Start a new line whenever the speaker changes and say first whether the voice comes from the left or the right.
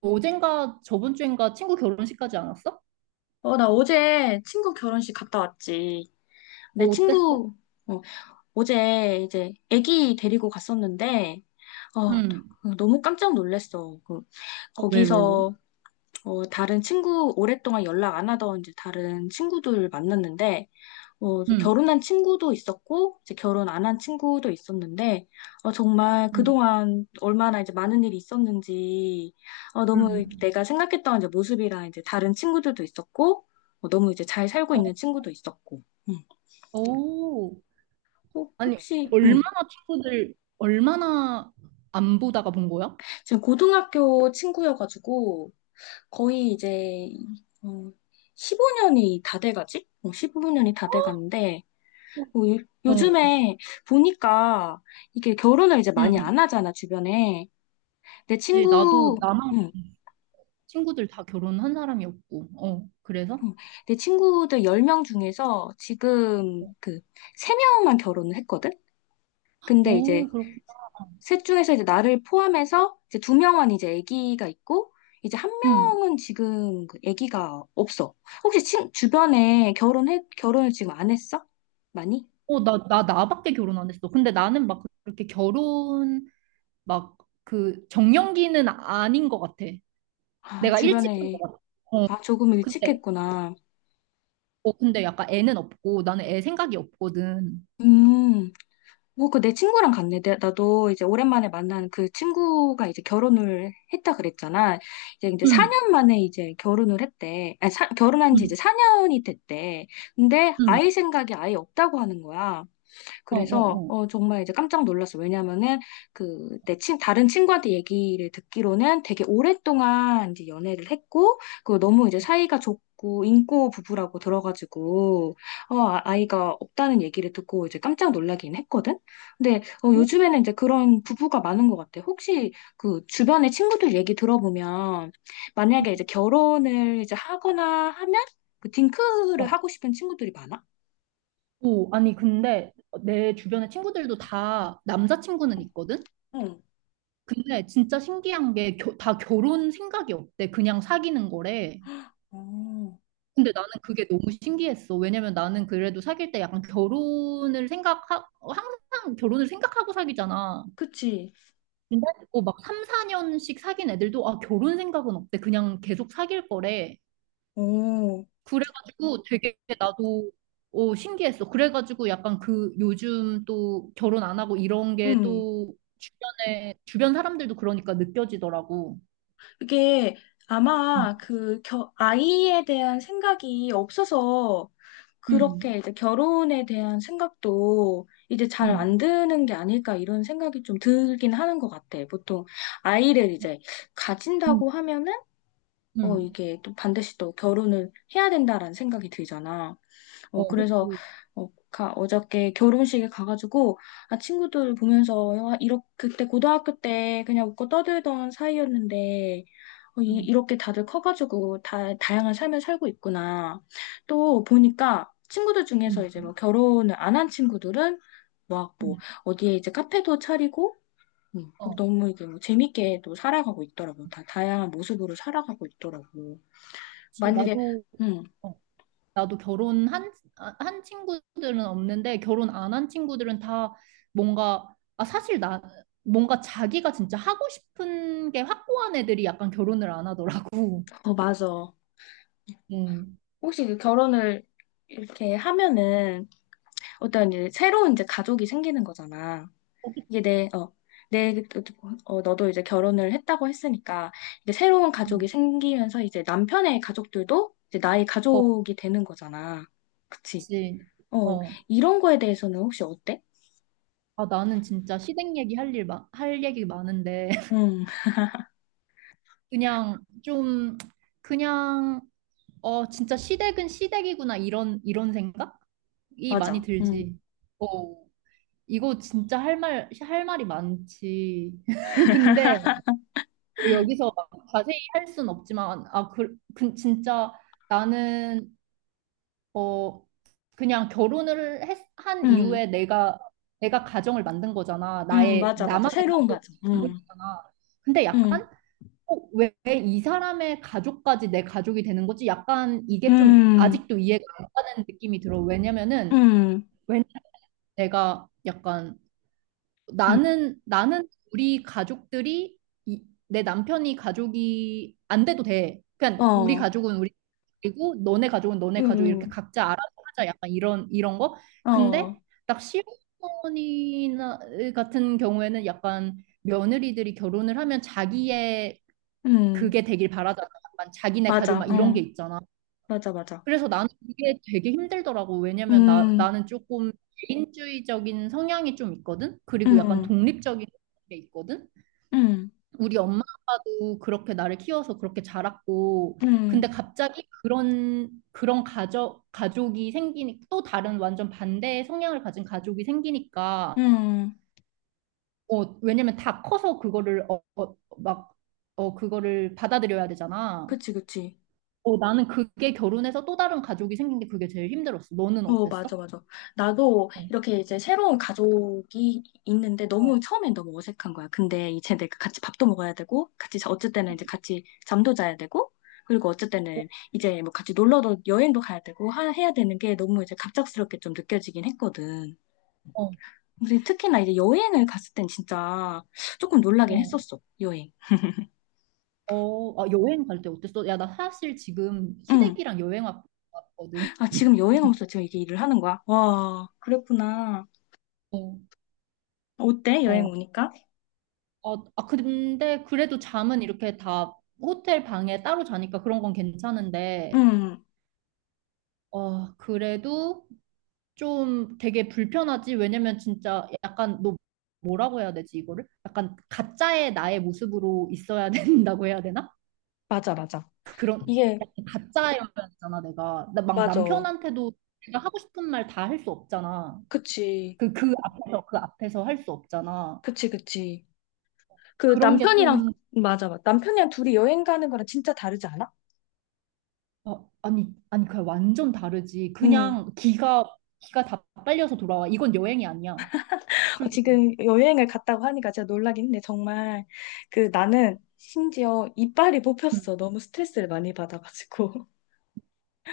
right: 어젠가 저번 주인가 친구 결혼식까지 안 왔어?
left: 나 어제 친구 결혼식 갔다 왔지.
right: 어,
left: 내
right: 어땠어?
left: 친구, 어, 어제 이제 아기 데리고 갔었는데, 어,
right: 응.
left: 너무 깜짝 놀랐어.
right: 어, 왜, 왜, 왜?
left: 거기서, 다른 친구, 오랫동안 연락 안 하던 이제 다른 친구들 만났는데, 이제
right: 응,
left: 결혼한 친구도 있었고, 이제 결혼 안 한 친구도 있었는데, 정말
right: 응,
left: 그동안 얼마나 이제 많은 일이 있었는지, 너무
right: 응.
left: 내가 생각했던 이제 모습이랑 이제 다른 친구들도 있었고, 너무 이제 잘 살고 있는
right: 어,
left: 친구도 있었고, 음.
right: 오. 아니,
left: 혹시,
right: 얼마나 친구들, 얼마나 안 보다가 본 거야?
left: 지금 고등학교 친구여가지고, 거의 이제, 어, 15년이 다 돼가지? 15년이 다 돼가는데, 뭐
right: 어,
left: 요즘에 보니까 이게 결혼을 이제
right: 응.
left: 많이 안 하잖아, 주변에. 내
right: 그치, 나도
left: 친구,
right: 나만
left: 응,
right: 친구들 다 결혼한 사람이었고, 어, 그래서?
left: 응. 내 친구들 10명 중에서 지금 그 3명만 결혼을 했거든? 근데 이제
right: 오, 그렇구나.
left: 셋 중에서 이제 나를 포함해서 이제 2명만 이제 아기가 있고, 이제 한
right: 응.
left: 명은 지금 그 아기가 없어. 혹시 주변에 결혼을 지금 안 했어? 많이?
right: 어, 나밖에 결혼 안 했어. 근데 나는 막 그렇게 결혼, 막 그 정년기는 아닌 것 같아.
left: 아,
right: 내가 일찍 산 거
left: 주변에.
right: 같아. 어.
left: 아, 조금 일찍
right: 근데,
left: 했구나.
right: 어, 근데 약간 애는 없고, 나는 애 생각이 없거든.
left: 음. 뭐, 그 내 친구랑 갔네. 나도 이제 오랜만에 만난 그 친구가 이제 결혼을 했다 그랬잖아. 이제
right: 응,
left: 4년 만에 이제 결혼을 했대. 아니, 결혼한 지 이제
right: 응,
left: 4년이 됐대. 근데
right: 응.
left: 아이 생각이 아예 없다고 하는 거야.
right: 어,
left: 그래서
right: 어,
left: 정말 이제 깜짝 놀랐어. 왜냐면은 그내 친 다른 친구한테 얘기를 듣기로는 되게 오랫동안 이제 연애를 했고 그 너무 이제 사이가 좋고 인고 부부라고 들어가지고 아이가 없다는 얘기를 듣고 이제 깜짝 놀라긴 했거든. 근데
right: 어.
left: 요즘에는 이제 그런 부부가 많은 것 같아. 혹시 그 주변의 친구들 얘기 들어보면 만약에 이제 결혼을 이제 하거나 하면 그
right: 어?
left: 딩크를
right: 어.
left: 하고 싶은 친구들이 많아?
right: 오, 아니, 근데 내 주변의 친구들도 다 남자친구는 있거든?
left: 응,
right: 근데 진짜 신기한 게, 다 결혼 생각이 없대. 그냥 사귀는 거래.
left: 어,
right: 근데 나는 그게 너무 신기했어. 왜냐면 나는 그래도 사귈 때 약간 항상 결혼을 생각하고 사귀잖아.
left: 그치.
right: 근데 듣막 3, 4년씩 사귄 애들도 아 결혼 생각은 없대. 그냥 계속 사귈 거래.
left: 오,
right: 그래가지고 되게 나도 어, 신기했어. 그래가지고 약간 그 요즘 또 결혼 안 하고 이런 게
left: 음.
right: 또 주변 사람들도 그러니까 느껴지더라고.
left: 그게
right: 음,
left: 아마 그 아이에 대한 생각이 없어서
right: 음,
left: 그렇게 이제 결혼에 대한 생각도 이제 잘
right: 음,
left: 안 드는 게 아닐까 이런 생각이 좀 들긴 하는 것 같아. 보통 아이를 이제
right: 음.
left: 가진다고 하면은
right: 음.
left: 이게 또 반드시 또 결혼을 해야 된다라는 생각이 들잖아.
right: 어,
left: 그래서,
right: 그치.
left: 어저께 결혼식에 가가지고, 아, 친구들 보면서, 와, 이렇게, 그때 고등학교 때 그냥 웃고 떠들던 사이였는데,
right: 음,
left: 이렇게 다들 커가지고, 다양한 삶을 살고 있구나. 또 보니까, 친구들 중에서 이제
right: 음,
left: 뭐 결혼을 안 한 친구들은, 막 뭐,
right: 음.
left: 어디에 이제 카페도 차리고,
right: 어,
left: 너무 이게 뭐 재밌게 또 살아가고 있더라고. 다 다양한 모습으로 살아가고 있더라고.
right: 그치.
left: 만약에,
right: 나도
left: 음,
right: 어. 나도 결혼한 아, 한 친구들은 없는데 결혼 안 한 친구들은 다 뭔가 아 사실 나 뭔가 자기가 진짜 하고 싶은 게 확고한 애들이 약간 결혼을 안 하더라고.
left: 맞아.
right: 음.
left: 혹시 그 결혼을 이렇게 하면은 어떤 이제 새로운 이제 가족이 생기는 거잖아.
right: 어,
left: 이게
right: 그치.
left: 내, 너도 이제 결혼을 했다고 했으니까 이제 새로운 가족이
right: 음.
left: 생기면서 이제 남편의 가족들도 이제 나의
right: 어,
left: 가족이 되는 거잖아. 그치?
right: 그치.
left: 어,
right: 어.
left: 이런 거에 대해서는 혹시 어때?
right: 아, 나는 진짜 시댁 얘기 할 얘기 많은데,
left: 응,
right: 그냥 좀, 그냥, 어, 진짜 시댁은 시댁이구나, 이런, 이런 생각이 많이
left: 맞아. 응,
right: 들지. 어. 이거 진짜 할 말이 많지. 근데 뭐 여기서 막 자세히 할 순 없지만, 아, 그, 그, 진짜 나는, 어, 그냥 결혼을 한
left: 응,
right: 이후에 내가, 내가 가정을 만든 거잖아.
left: 응,
right: 나의,
left: 맞아, 맞아.
right: 나만의
left: 새로운 가족. 응,
right: 가족이잖아. 근데
left: 응,
right: 약간, 어, 왜 이 사람의 가족까지 내 가족이 되는 거지? 약간 이게 좀
left: 응,
right: 아직도 이해가 안 가는 느낌이 들어. 왜냐면은,
left: 응,
right: 왜 내가 약간,
left: 응,
right: 나는 우리 가족들이 이, 내 남편이 가족이 안 돼도 돼. 그냥 우리
left: 어,
right: 가족은 우리 그리고 너네 가족은 너네
left: 응,
right: 가족 이렇게
left: 응,
right: 각자 알아서 하자. 약간 이런 이런 거. 근데
left: 어,
right: 딱 시어머니나 같은 경우에는 약간 며느리들이 결혼을 하면 자기의
left: 응.
right: 그게 되길 바라잖아. 약간 자기네 가족
left: 맞아,
right: 막 이런 게
left: 응,
right: 있잖아.
left: 맞아, 맞아.
right: 그래서 나는 이게 되게 힘들더라고. 왜냐면 나,
left: 음,
right: 나는 조금 개인주의적인 성향이 좀 있거든? 그리고 약간
left: 응,
right: 독립적인 게 있거든?
left: 응,
right: 우리 엄마 아빠도 그렇게 나를 키워서 그렇게 자랐고, 근데
left: 응,
right: 갑자기 그런, 그런 가족이 생기니, 또 다른 완전 반대의 성향을 가진 가족이 생기니까,
left: 응.
right: 어, 왜냐면 다 커서 그거를, 어, 어, 막, 어, 그거를 받아들여야 되잖아.
left: 그치, 그치.
right: 어, 나는 그게 결혼해서 또 다른 가족이 생긴 게 그게 제일 힘들었어. 너는
left: 어, 맞아,
right: 어땠어?
left: 맞아. 나도
right: 어,
left: 이렇게 이제 새로운 가족이 있는데 너무 처음엔 너무 어색한 거야. 근데 이제 내가 같이 밥도 먹어야 되고, 어쨌든 이제 같이 잠도 자야 되고, 그리고
right: 어,
left: 어쨌든 이제 뭐 같이 놀러도 여행도 가야 되고 해야 되는 게 너무 이제 갑작스럽게 좀 느껴지긴 했거든.
right: 어,
left: 근데 특히나 이제 여행을 갔을 땐 진짜 조금 놀라긴
right: 어.
left: 했었어, 여행.
right: 어, 아, 여행 갈 때 어땠어? 야, 나 사실 지금
left: 응.
right: 시댁이랑 왔거든.
left: 아, 지금 여행 오면서 지금 이게 일을 하는 거야? 와, 그랬구나.
right: 어,
left: 어때? 여행
right: 어.
left: 오니까?
right: 근데 그래도 잠은 이렇게 다 호텔 방에 따로 자니까 그런 건 괜찮은데,
left: 응,
right: 어, 그래도 좀 되게 불편하지? 왜냐면 진짜 약간 너 뭐라고 해야 되지, 이거를? 약간 가짜의 나의 모습으로 있어야 된다고 해야 되나?
left: 맞아, 맞아.
right: 그런
left: 이게,
right: 약간 가짜여야잖아 내가 나 막
left: 맞아.
right: 남편한테도 내가 하고 싶은 말 다 할 수 없잖아
left: 그치,
right: 그 앞에서 할 수 없잖아
left: 그치, 그치. 그
right: 그런
left: 남편이랑,
right: 게좀
left: 맞아, 맞아. 남편이랑 둘이 여행 가는 거랑 진짜 다르지 않아?
right: 어, 아니 아니 그냥 완전 다르지
left: 응.
right: 그냥 기가 다 빨려서 돌아와 이건 여행이 아니야 솔직히
left: 지금 여행을 갔다고 하니까 진짜 놀라긴 했데 정말, 그 나는 심지어 이빨이
right: 음,
left: 뽑혔어. 너무 스트레스를 많이 받아가지고.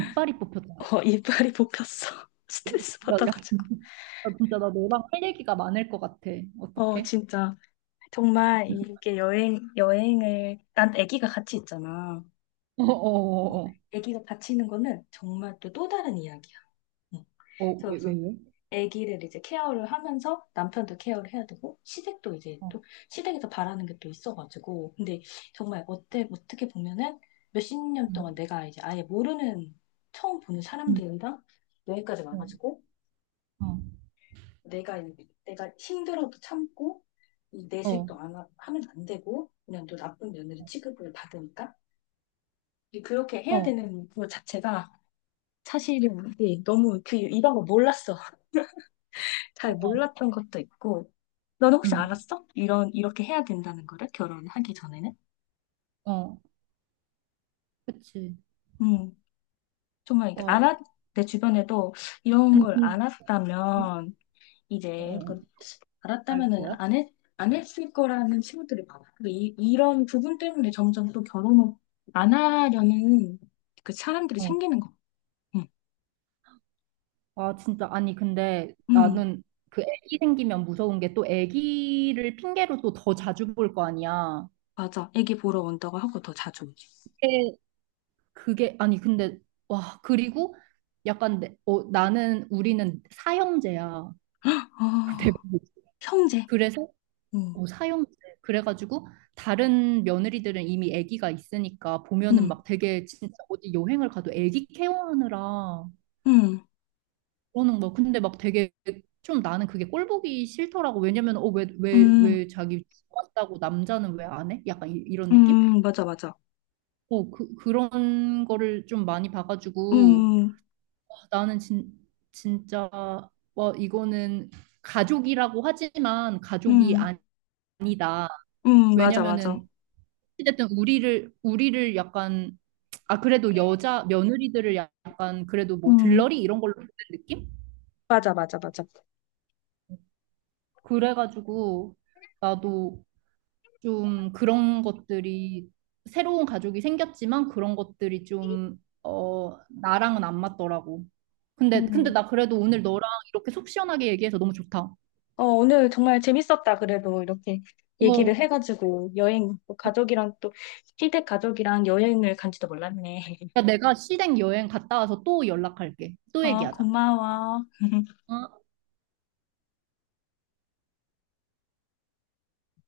right: 이빨이 뽑혔다
left: 이빨이 뽑혔어. 스트레스
right: 야, 야,
left: 받아가지고.
right: 나 진짜 나 너랑 할 얘기가 많을 것 같아 어떡해
left: 진짜. 정말 이게 여행을, 난 아기가 같이 있잖아.
right: 어어어어
left: 아기가 같이 있는 거는 정말 또 다른 이야기야. 응.
right: 어왜왜
left: 그래서
right: 왜? 왜, 왜?
left: 아기를 이제 케어를 하면서 남편도 케어를 해야 되고, 시댁도 이제
right: 어,
left: 또, 시댁에서 바라는 게 또 있어가지고. 근데 정말 어떻게 보면은 몇십 년 동안
right: 음,
left: 내가 이제 아예 모르는, 처음 보는
right: 음,
left: 사람들이랑 여기까지
right: 어,
left: 와가지고,
right: 어,
left: 내가 내가 힘들어도 참고 이
right: 어,
left: 내색도 안 하, 하면 안 되고 그냥 또 나쁜 며느리 취급을 받으니까 그렇게 해야
right: 어,
left: 되는 그 자체가 사실은 이게 너무 그 이 방법 몰랐어.
right: 어,
left: 잘
right: 어,
left: 몰랐던 것도 있고 너는 혹시
right: 음.
left: 알았어? 이런 이렇게 해야 된다는 거를 결혼하기 전에는?
right: 어, 그치.
left: 음 정말 이게
right: 와,
left: 알았 내 주변에도 이런
right: 아니,
left: 걸
right: 근데,
left: 이제
right: 어,
left: 그
right: 알
left: 알았다면은
right: 거야?
left: 안 했을 거라는 친구들이 많아. 그 이런 부분 때문에 점점 또 결혼을 안 하려는 그 사람들이
right: 어.
left: 생기는 거. 응,
right: 아, 진짜. 아니, 근데
left: 응,
right: 나는 그 애기 생기면 무서운 게 또 애기를 핑계로 또 더 자주 볼 거 아니야.
left: 맞아. 애기 보러 온다고 하고 더 자주 오지.
right: 그게, 그게, 아니, 근데, 와, 그리고 약간, 내, 어, 나는, 우리는 사형제야.
left: 아,
right: 대부분.
left: 형제.
right: 그래서,
left: 응,
right: 어, 사형제. 그래가지고, 다른 며느리들은 이미 애기가 있으니까 보면은
left: 응,
right: 막 되게 진짜 어디 여행을 가도 애기 케어하느라
left: 응,
right: 그러는 거. 근데 막 되게 좀 나는 그게 꼴 보기 싫더라고. 왜냐면 어, 왜, 왜,
left: 응,
right: 왜 자기 왔다고 남자는 왜 안 해? 약간 이, 이런 느낌?
left: 응, 맞아, 맞아.
right: 어, 그, 그런 거를 좀 많이 봐가지고
left: 응,
right: 와, 나는 진짜 와, 이거는 가족이라고 하지만 가족이
left: 응,
right: 아니다.
left: 응, 맞아, 맞아.
right: 왜냐면은 어쨌든 우리를 약간 아 그래도 여자 며느리들을 약간 그래도 뭐
left: 응,
right: 들러리 이런 걸로 보는 느낌?
left: 맞아, 맞아, 맞아.
right: 그래가지고 나도 좀 그런 것들이 새로운 가족이 생겼지만 그런 것들이 좀 어, 나랑은 안 맞더라고. 근데 근데
left: 응
right: 나 그래도 오늘 너랑 이렇게 속 시원하게 얘기해서 너무 좋다.
left: 오늘 정말 재밌었다. 그래도 이렇게 얘기를
right: 어,
left: 해가지고 여행, 또 가족이랑 또 시댁 가족이랑 여행을 간지도 몰랐네.
right: 어, 내가 시댁 여행 갔다 와서 또 연락할게. 또 얘기하자.
left: 고마워.
right: 어.